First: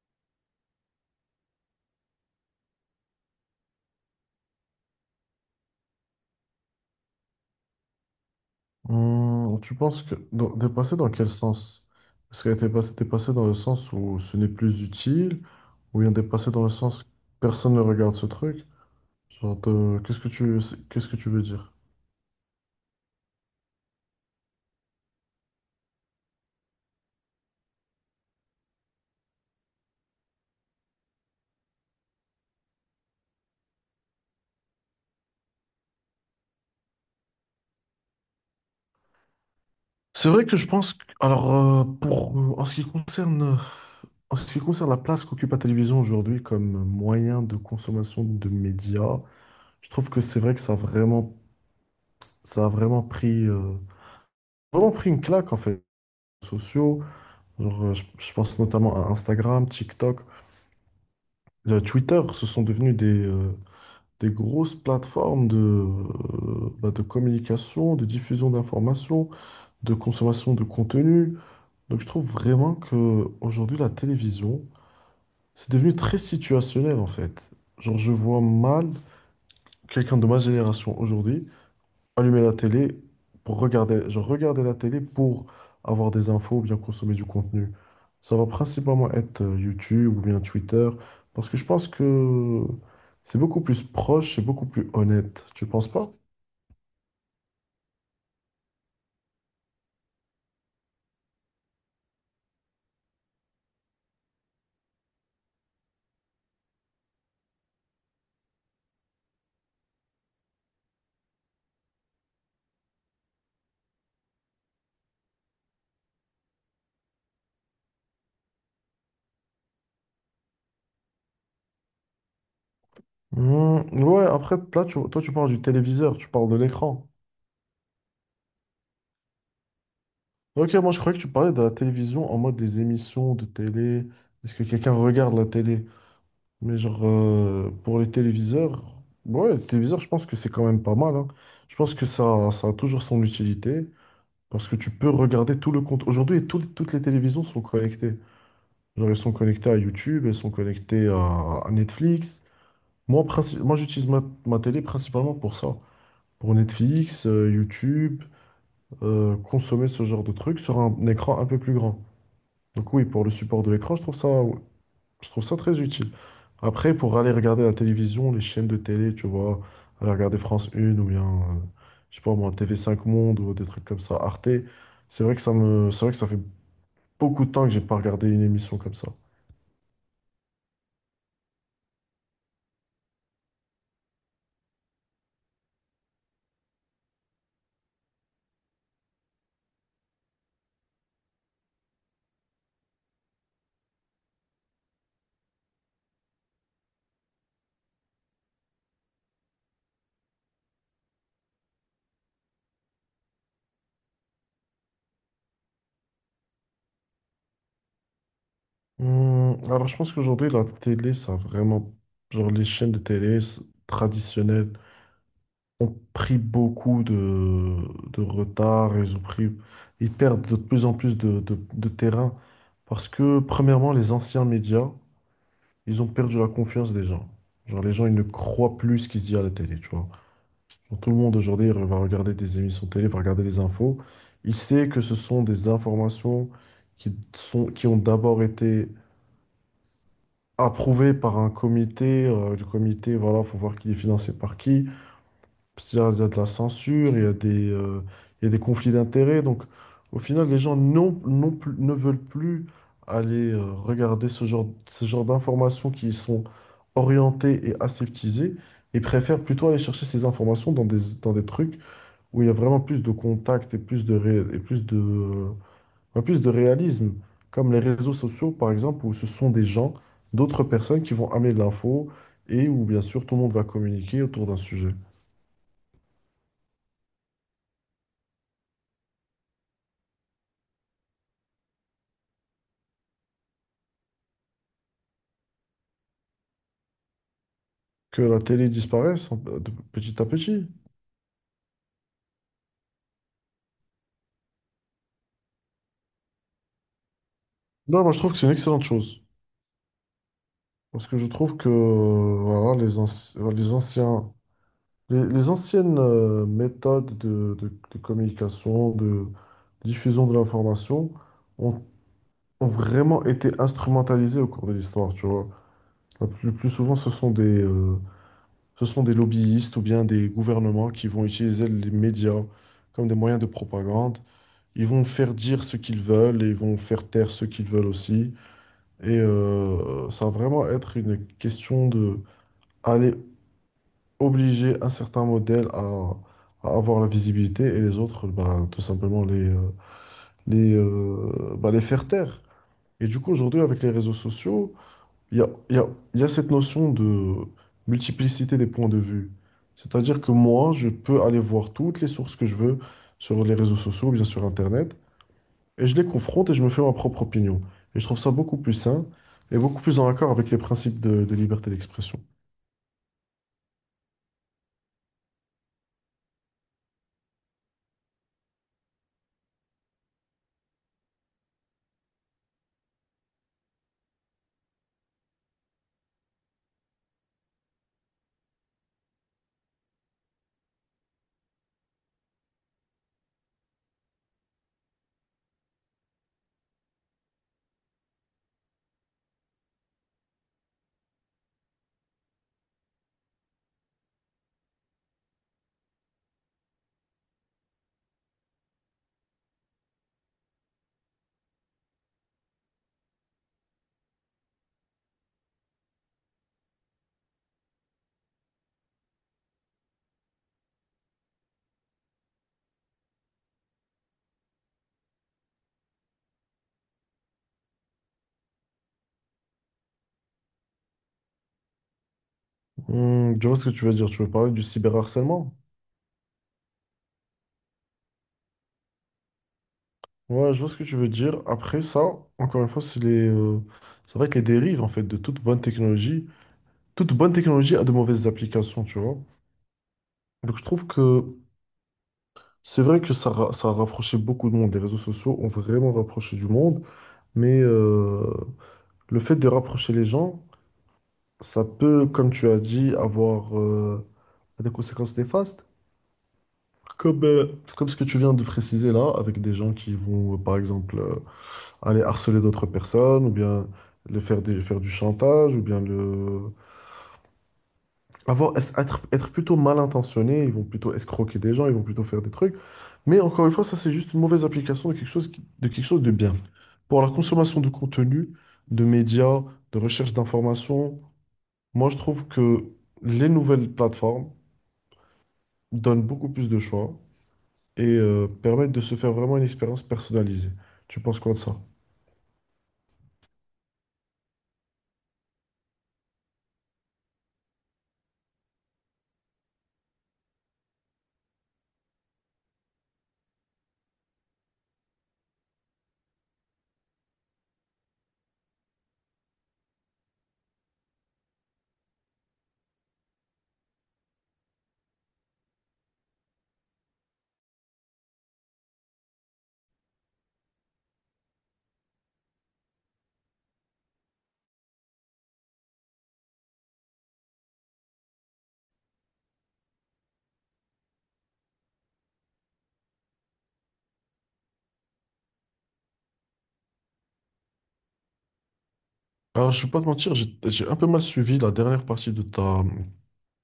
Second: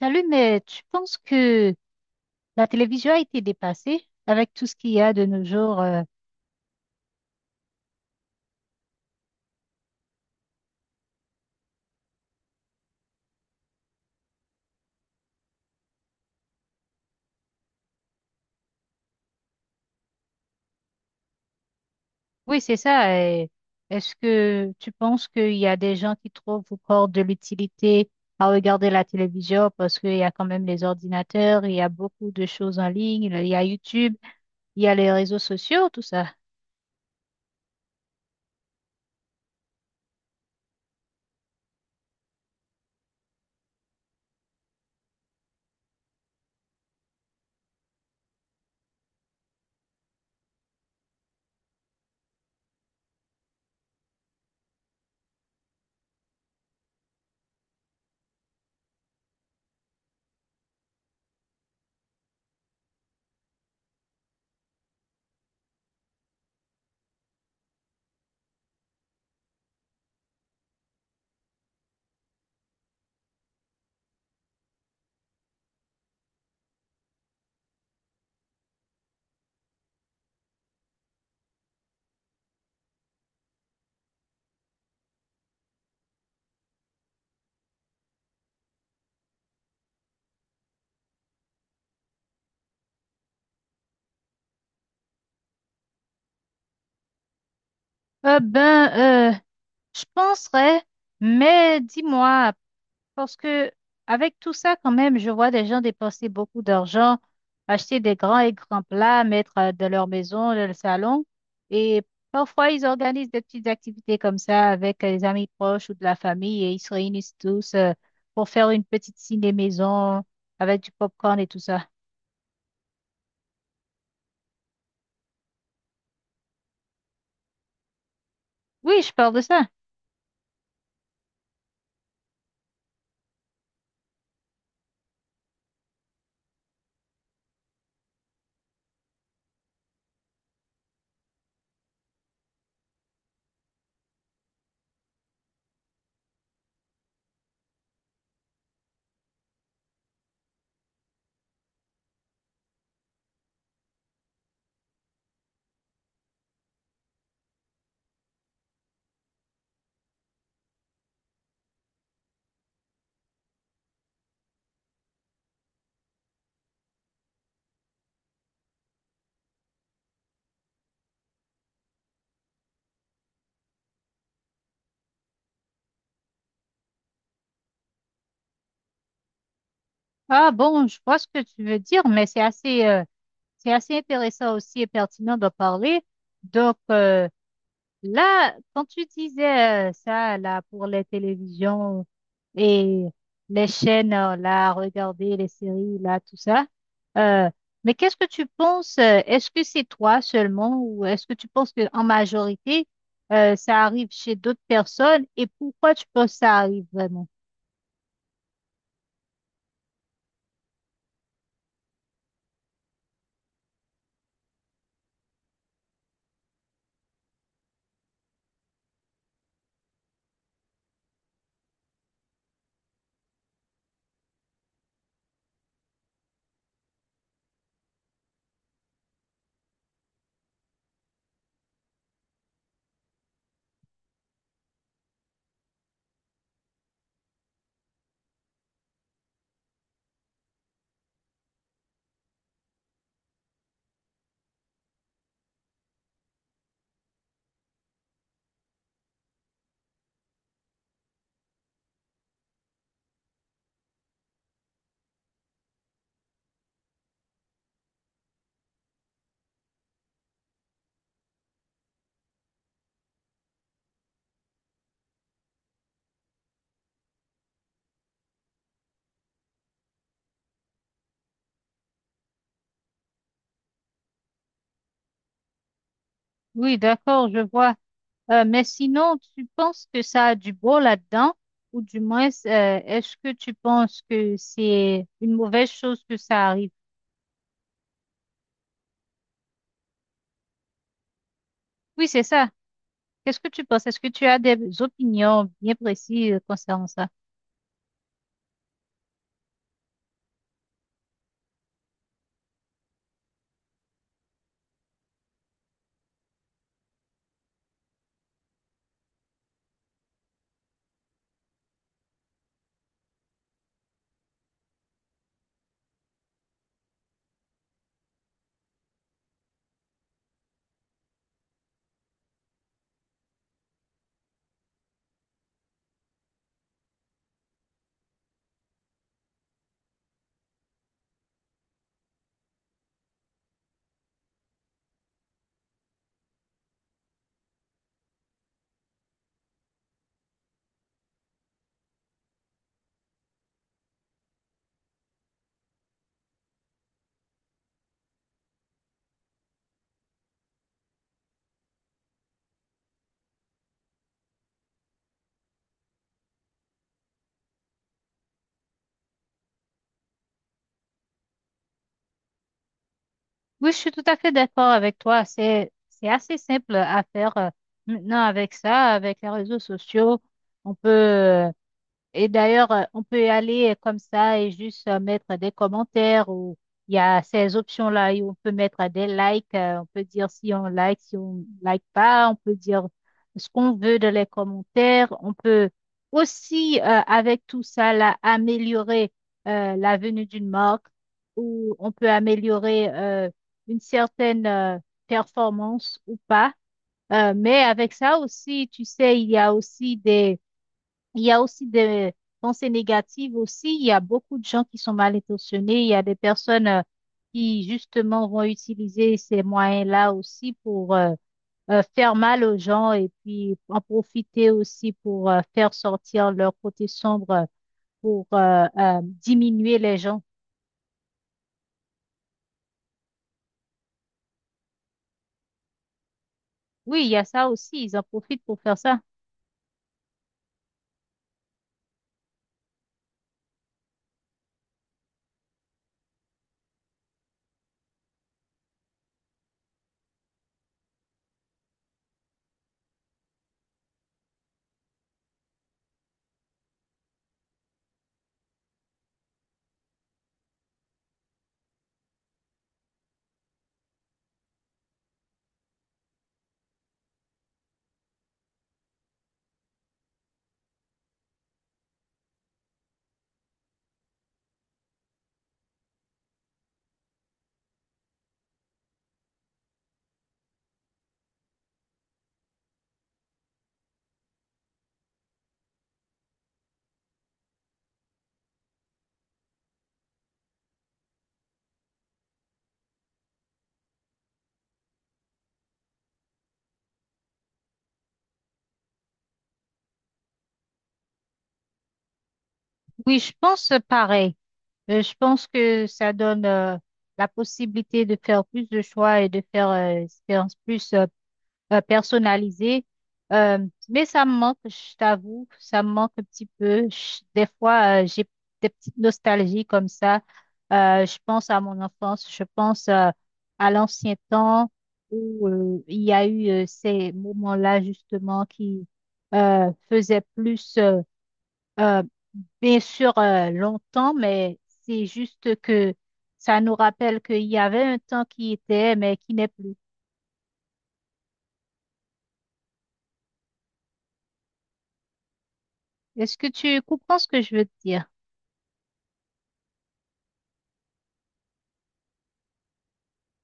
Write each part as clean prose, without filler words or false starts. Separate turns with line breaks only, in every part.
Salut, mais tu penses que la télévision a été dépassée avec tout ce qu'il y a de nos jours?
Tu penses que dépassé dans quel sens? Est-ce qu'elle était passée dépassée dans le sens où ce n'est plus utile, ou bien dépassée dans le sens que personne ne regarde ce truc? Genre, qu'est-ce que tu veux dire?
Oui, c'est ça. Et est-ce que tu penses qu'il y a des gens qui trouvent encore de l'utilité à regarder la télévision parce qu'il y a quand même les ordinateurs, il y a beaucoup de choses en ligne, il y a YouTube, il y a les réseaux sociaux, tout ça?
C'est vrai que alors pour en ce qui concerne la place qu'occupe la télévision aujourd'hui comme moyen de consommation de médias, je trouve que c'est vrai que ça a vraiment pris une claque en fait, sociaux. Genre, je pense notamment à Instagram, TikTok, Twitter, ce sont devenus des grosses plateformes bah, de communication, de diffusion d'informations, de consommation de contenu. Donc je trouve vraiment que aujourd'hui la télévision, c'est devenu très situationnel en fait. Genre, je vois mal quelqu'un de ma génération aujourd'hui allumer la télé pour genre regarder la télé pour avoir des infos ou bien consommer du contenu. Ça va principalement être YouTube ou bien Twitter, parce que je pense que c'est beaucoup plus proche, c'est beaucoup plus honnête. Tu penses pas?
Euh, ben, euh, je penserais, mais dis-moi. Parce que avec tout ça, quand même, je vois des gens dépenser beaucoup d'argent, acheter des grands et grands plats, mettre dans leur maison, dans le salon. Et parfois, ils organisent des petites activités comme ça avec les amis proches ou de la famille et ils se réunissent tous pour faire une petite ciné maison avec du popcorn et tout ça.
Hmm, ouais, après, là, toi, tu parles du téléviseur, tu parles de l'écran.
Oui, je parle de ça.
Ok, moi, je croyais que tu parlais de la télévision en mode des émissions de télé. Est-ce que quelqu'un regarde la télé? Mais genre, pour les téléviseurs, ouais, les téléviseurs, je pense que c'est quand même pas mal, hein. Je pense que ça a toujours son utilité parce que tu peux regarder tout le compte. Aujourd'hui, toutes les télévisions sont connectées. Genre, elles sont connectées à YouTube, elles sont connectées à Netflix. Moi, j'utilise ma télé principalement pour ça. Pour Netflix, YouTube, consommer ce genre de trucs sur un écran un peu plus grand. Donc oui, pour le support de l'écran, je trouve ça très utile. Après, pour aller regarder la télévision, les chaînes de télé, tu vois, aller regarder France 1 ou bien, je sais pas moi, TV5 Monde ou des trucs comme ça, Arte, c'est vrai que ça fait beaucoup de temps que j'ai pas regardé une émission comme ça.
Ah bon, je vois ce que tu veux dire, mais c'est c'est assez intéressant aussi et pertinent d'en parler. Donc, euh, Là, quand tu disais ça, là, pour les télévisions et les chaînes, là, regarder les séries, là, tout ça, euh, mais qu'est-ce que tu penses? Est-ce que c'est toi seulement ou est-ce que tu penses que en majorité, ça arrive chez d'autres personnes et pourquoi tu penses que ça arrive vraiment?
Alors, je pense qu'aujourd'hui, la télé, ça a vraiment, genre, les chaînes de télé traditionnelles ont pris beaucoup de retard, ils perdent de plus en plus de terrain parce que, premièrement, les anciens médias, ils ont perdu la confiance des gens. Genre, les gens, ils ne croient plus ce qui se dit à la télé, tu vois. Genre, tout le monde aujourd'hui va regarder des émissions télé, va regarder les infos. Il sait que ce sont des informations qui ont d'abord été approuvées par un comité. Le comité, voilà, faut voir qui est financé par qui. Il y a de la censure, il y a des conflits d'intérêts. Donc, au final, les gens non plus, ne veulent plus aller regarder ce genre d'informations qui sont orientées et aseptisées. Ils préfèrent plutôt aller chercher ces informations dans des trucs où il y a vraiment plus de contact et plus de, ré- et plus de, ouais, plus de réalisme, comme les réseaux sociaux, par exemple, où ce sont d'autres personnes qui vont amener de l'info et où, bien sûr, tout le monde va communiquer autour d'un sujet.
Oui, d'accord, je vois. Mais sinon, tu penses que ça a du bon là-dedans ou du moins, est-ce que tu penses que c'est une mauvaise chose que ça arrive?
Que la télé disparaisse de petit à petit.
Oui, c'est ça. Qu'est-ce que tu penses? Est-ce que tu as des opinions bien précises concernant ça?
Non, moi je trouve que c'est une excellente chose. Parce que je trouve que voilà, les anciennes méthodes de communication, de diffusion de l'information ont, ont vraiment été instrumentalisées au cours de l'histoire, tu vois. Le plus souvent, ce sont des lobbyistes ou bien des gouvernements qui vont utiliser les médias comme des moyens de propagande. Ils vont faire dire ce qu'ils veulent et ils vont faire taire ce qu'ils veulent aussi. Et ça va vraiment être une question de aller obliger un certain modèle à avoir la visibilité et les autres, bah, tout simplement bah, les faire taire. Et du coup, aujourd'hui, avec les réseaux sociaux, il y a, il y a, il y a cette notion de multiplicité des points de vue. C'est-à-dire que moi, je peux aller voir toutes les sources que je veux sur les réseaux sociaux, bien sur Internet, et je les confronte et je me fais ma propre opinion. Et je trouve ça beaucoup plus sain et beaucoup plus en accord avec les principes de liberté d'expression.
Oui, je suis tout à fait d'accord avec toi. C'est assez simple à faire maintenant avec ça, avec les réseaux sociaux. On peut, et d'ailleurs, on peut y aller comme ça et juste mettre des commentaires ou il y a ces options-là et on peut mettre des likes. On peut dire si on like, si on like pas. On peut dire ce qu'on veut dans les commentaires. On peut aussi, avec tout ça, là, améliorer la venue d'une marque ou on peut améliorer une certaine performance ou pas. Mais avec ça aussi, tu sais, il y a aussi des pensées négatives aussi. Il y a beaucoup de gens qui sont mal intentionnés. Il y a des personnes qui justement vont utiliser ces moyens-là aussi pour faire mal aux gens et puis en profiter aussi pour faire sortir leur côté sombre pour diminuer les gens.
Hmm, je vois ce que tu veux dire. Tu veux parler du cyberharcèlement?
Oui, il y a ça aussi. Ils en profitent pour faire ça.
Ouais, je vois ce que tu veux dire. Après ça, encore une fois, c'est vrai que les dérives en fait de toute bonne technologie a de mauvaises applications, tu vois. Donc je trouve que c'est vrai que ça a rapproché beaucoup de monde. Les réseaux sociaux ont vraiment rapproché du monde, mais le fait de rapprocher les gens, ça peut, comme tu as dit, avoir a des conséquences néfastes. Comme, euh, comme ce que tu viens de préciser là, avec des gens qui vont, par exemple, aller harceler d'autres personnes, ou bien faire du chantage, être plutôt mal intentionnés, ils vont plutôt escroquer des gens, ils vont plutôt faire des trucs. Mais encore une fois, ça, c'est juste une mauvaise application de quelque chose, de quelque chose de bien. Pour la consommation de contenu, de médias, de recherche d'informations, moi, je trouve que les nouvelles plateformes donnent beaucoup plus de choix et permettre de se faire vraiment une expérience personnalisée. Tu penses quoi de ça?
Oui, je pense pareil. Je pense que ça donne la possibilité de faire plus de choix et de faire expérience plus, personnalisé. Euh, mais ça me manque, je t'avoue, ça me manque un petit peu. Des fois, j'ai des petites nostalgies comme ça. Je pense à mon enfance, je pense à l'ancien temps où il y a eu ces moments-là justement qui faisaient plus, euh, bien sûr, longtemps, mais c'est juste que ça nous rappelle qu'il y avait un temps qui était, mais qui n'est plus. Est-ce que tu comprends ce que je veux te dire?
Alors, je vais pas te mentir, j'ai un peu mal suivi la dernière partie de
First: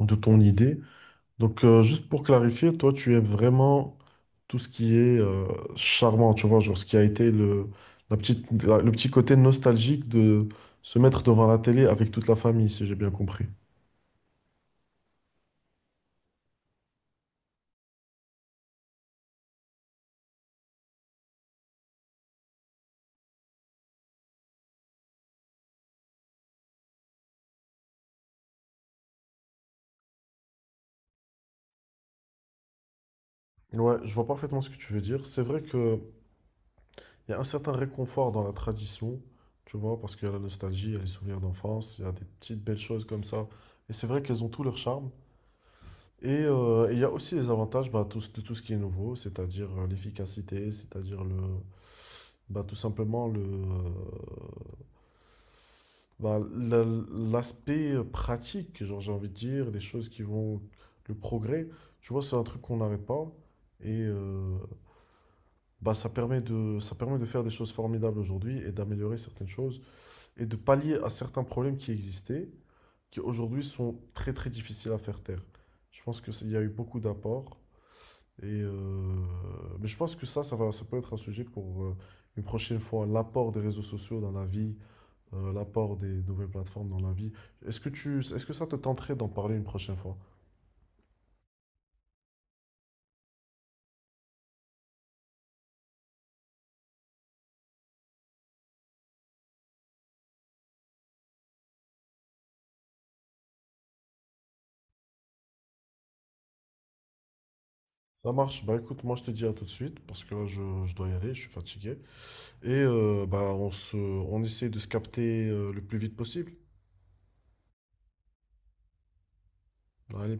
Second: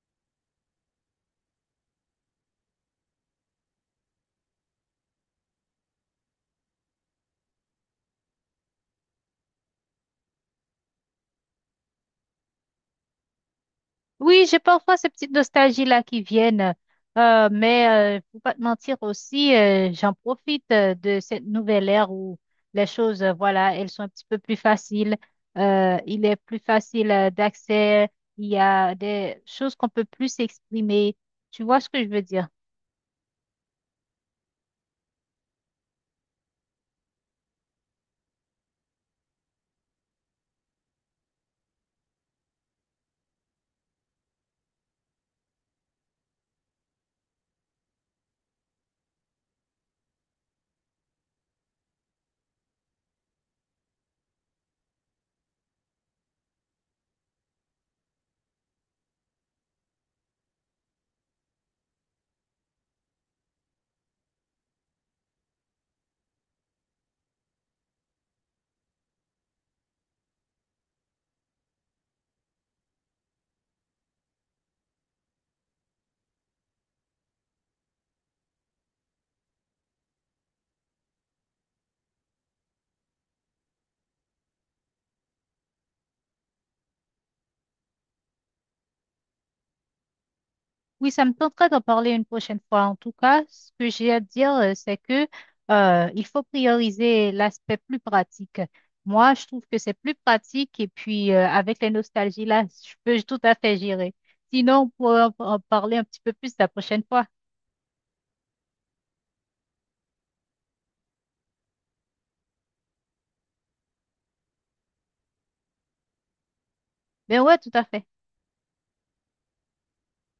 de ton idée. Donc, juste pour clarifier, toi, tu aimes vraiment tout ce qui est charmant, tu vois, genre ce qui a été le petit côté nostalgique de se mettre devant la télé avec toute la famille, si j'ai bien compris.
Oui, j'ai parfois ces petites nostalgies-là qui viennent, mais faut pas te mentir aussi, j'en profite de cette nouvelle ère où les choses, voilà, elles sont un petit peu plus faciles. Il est plus facile d'accès, il y a des choses qu'on peut plus exprimer. Tu vois ce que je veux dire?
Ouais, je vois parfaitement ce que tu veux dire. C'est vrai que Il y a un certain réconfort dans la tradition, tu vois, parce qu'il y a la nostalgie, il y a les souvenirs d'enfance, il y a des petites belles choses comme ça. Et c'est vrai qu'elles ont tout leur charme. Et il y a aussi les avantages bah, de tout ce qui est nouveau, c'est-à-dire l'efficacité, c'est-à-dire le, bah, tout simplement le, bah, la- l'aspect pratique, genre j'ai envie de dire, des choses qui vont, le progrès, tu vois, c'est un truc qu'on n'arrête pas. Et bah, ça permet de faire des choses formidables aujourd'hui et d'améliorer certaines choses. Et de pallier à certains problèmes qui existaient, qui aujourd'hui sont très très difficiles à faire taire. Je pense qu'il y a eu beaucoup d'apports. Et euh, mais je pense que ça peut être un sujet pour une prochaine fois, l'apport des réseaux sociaux dans la vie, l'apport des nouvelles plateformes dans la vie. Est-ce que ça te tenterait d'en parler une prochaine fois?
Oui, ça me tenterait d'en parler une prochaine fois. En tout cas, ce que j'ai à dire, c'est que il faut prioriser l'aspect plus pratique. Moi, je trouve que c'est plus pratique et puis avec les nostalgies là, je peux tout à fait gérer. Sinon, on pourra en parler un petit peu plus la prochaine fois.
Ça marche. Bah écoute, moi je te dis à tout de suite parce que là je dois y aller, je suis fatigué. Et bah, on essaie de se capter le plus vite possible.
Mais ouais, tout à fait.
Allez,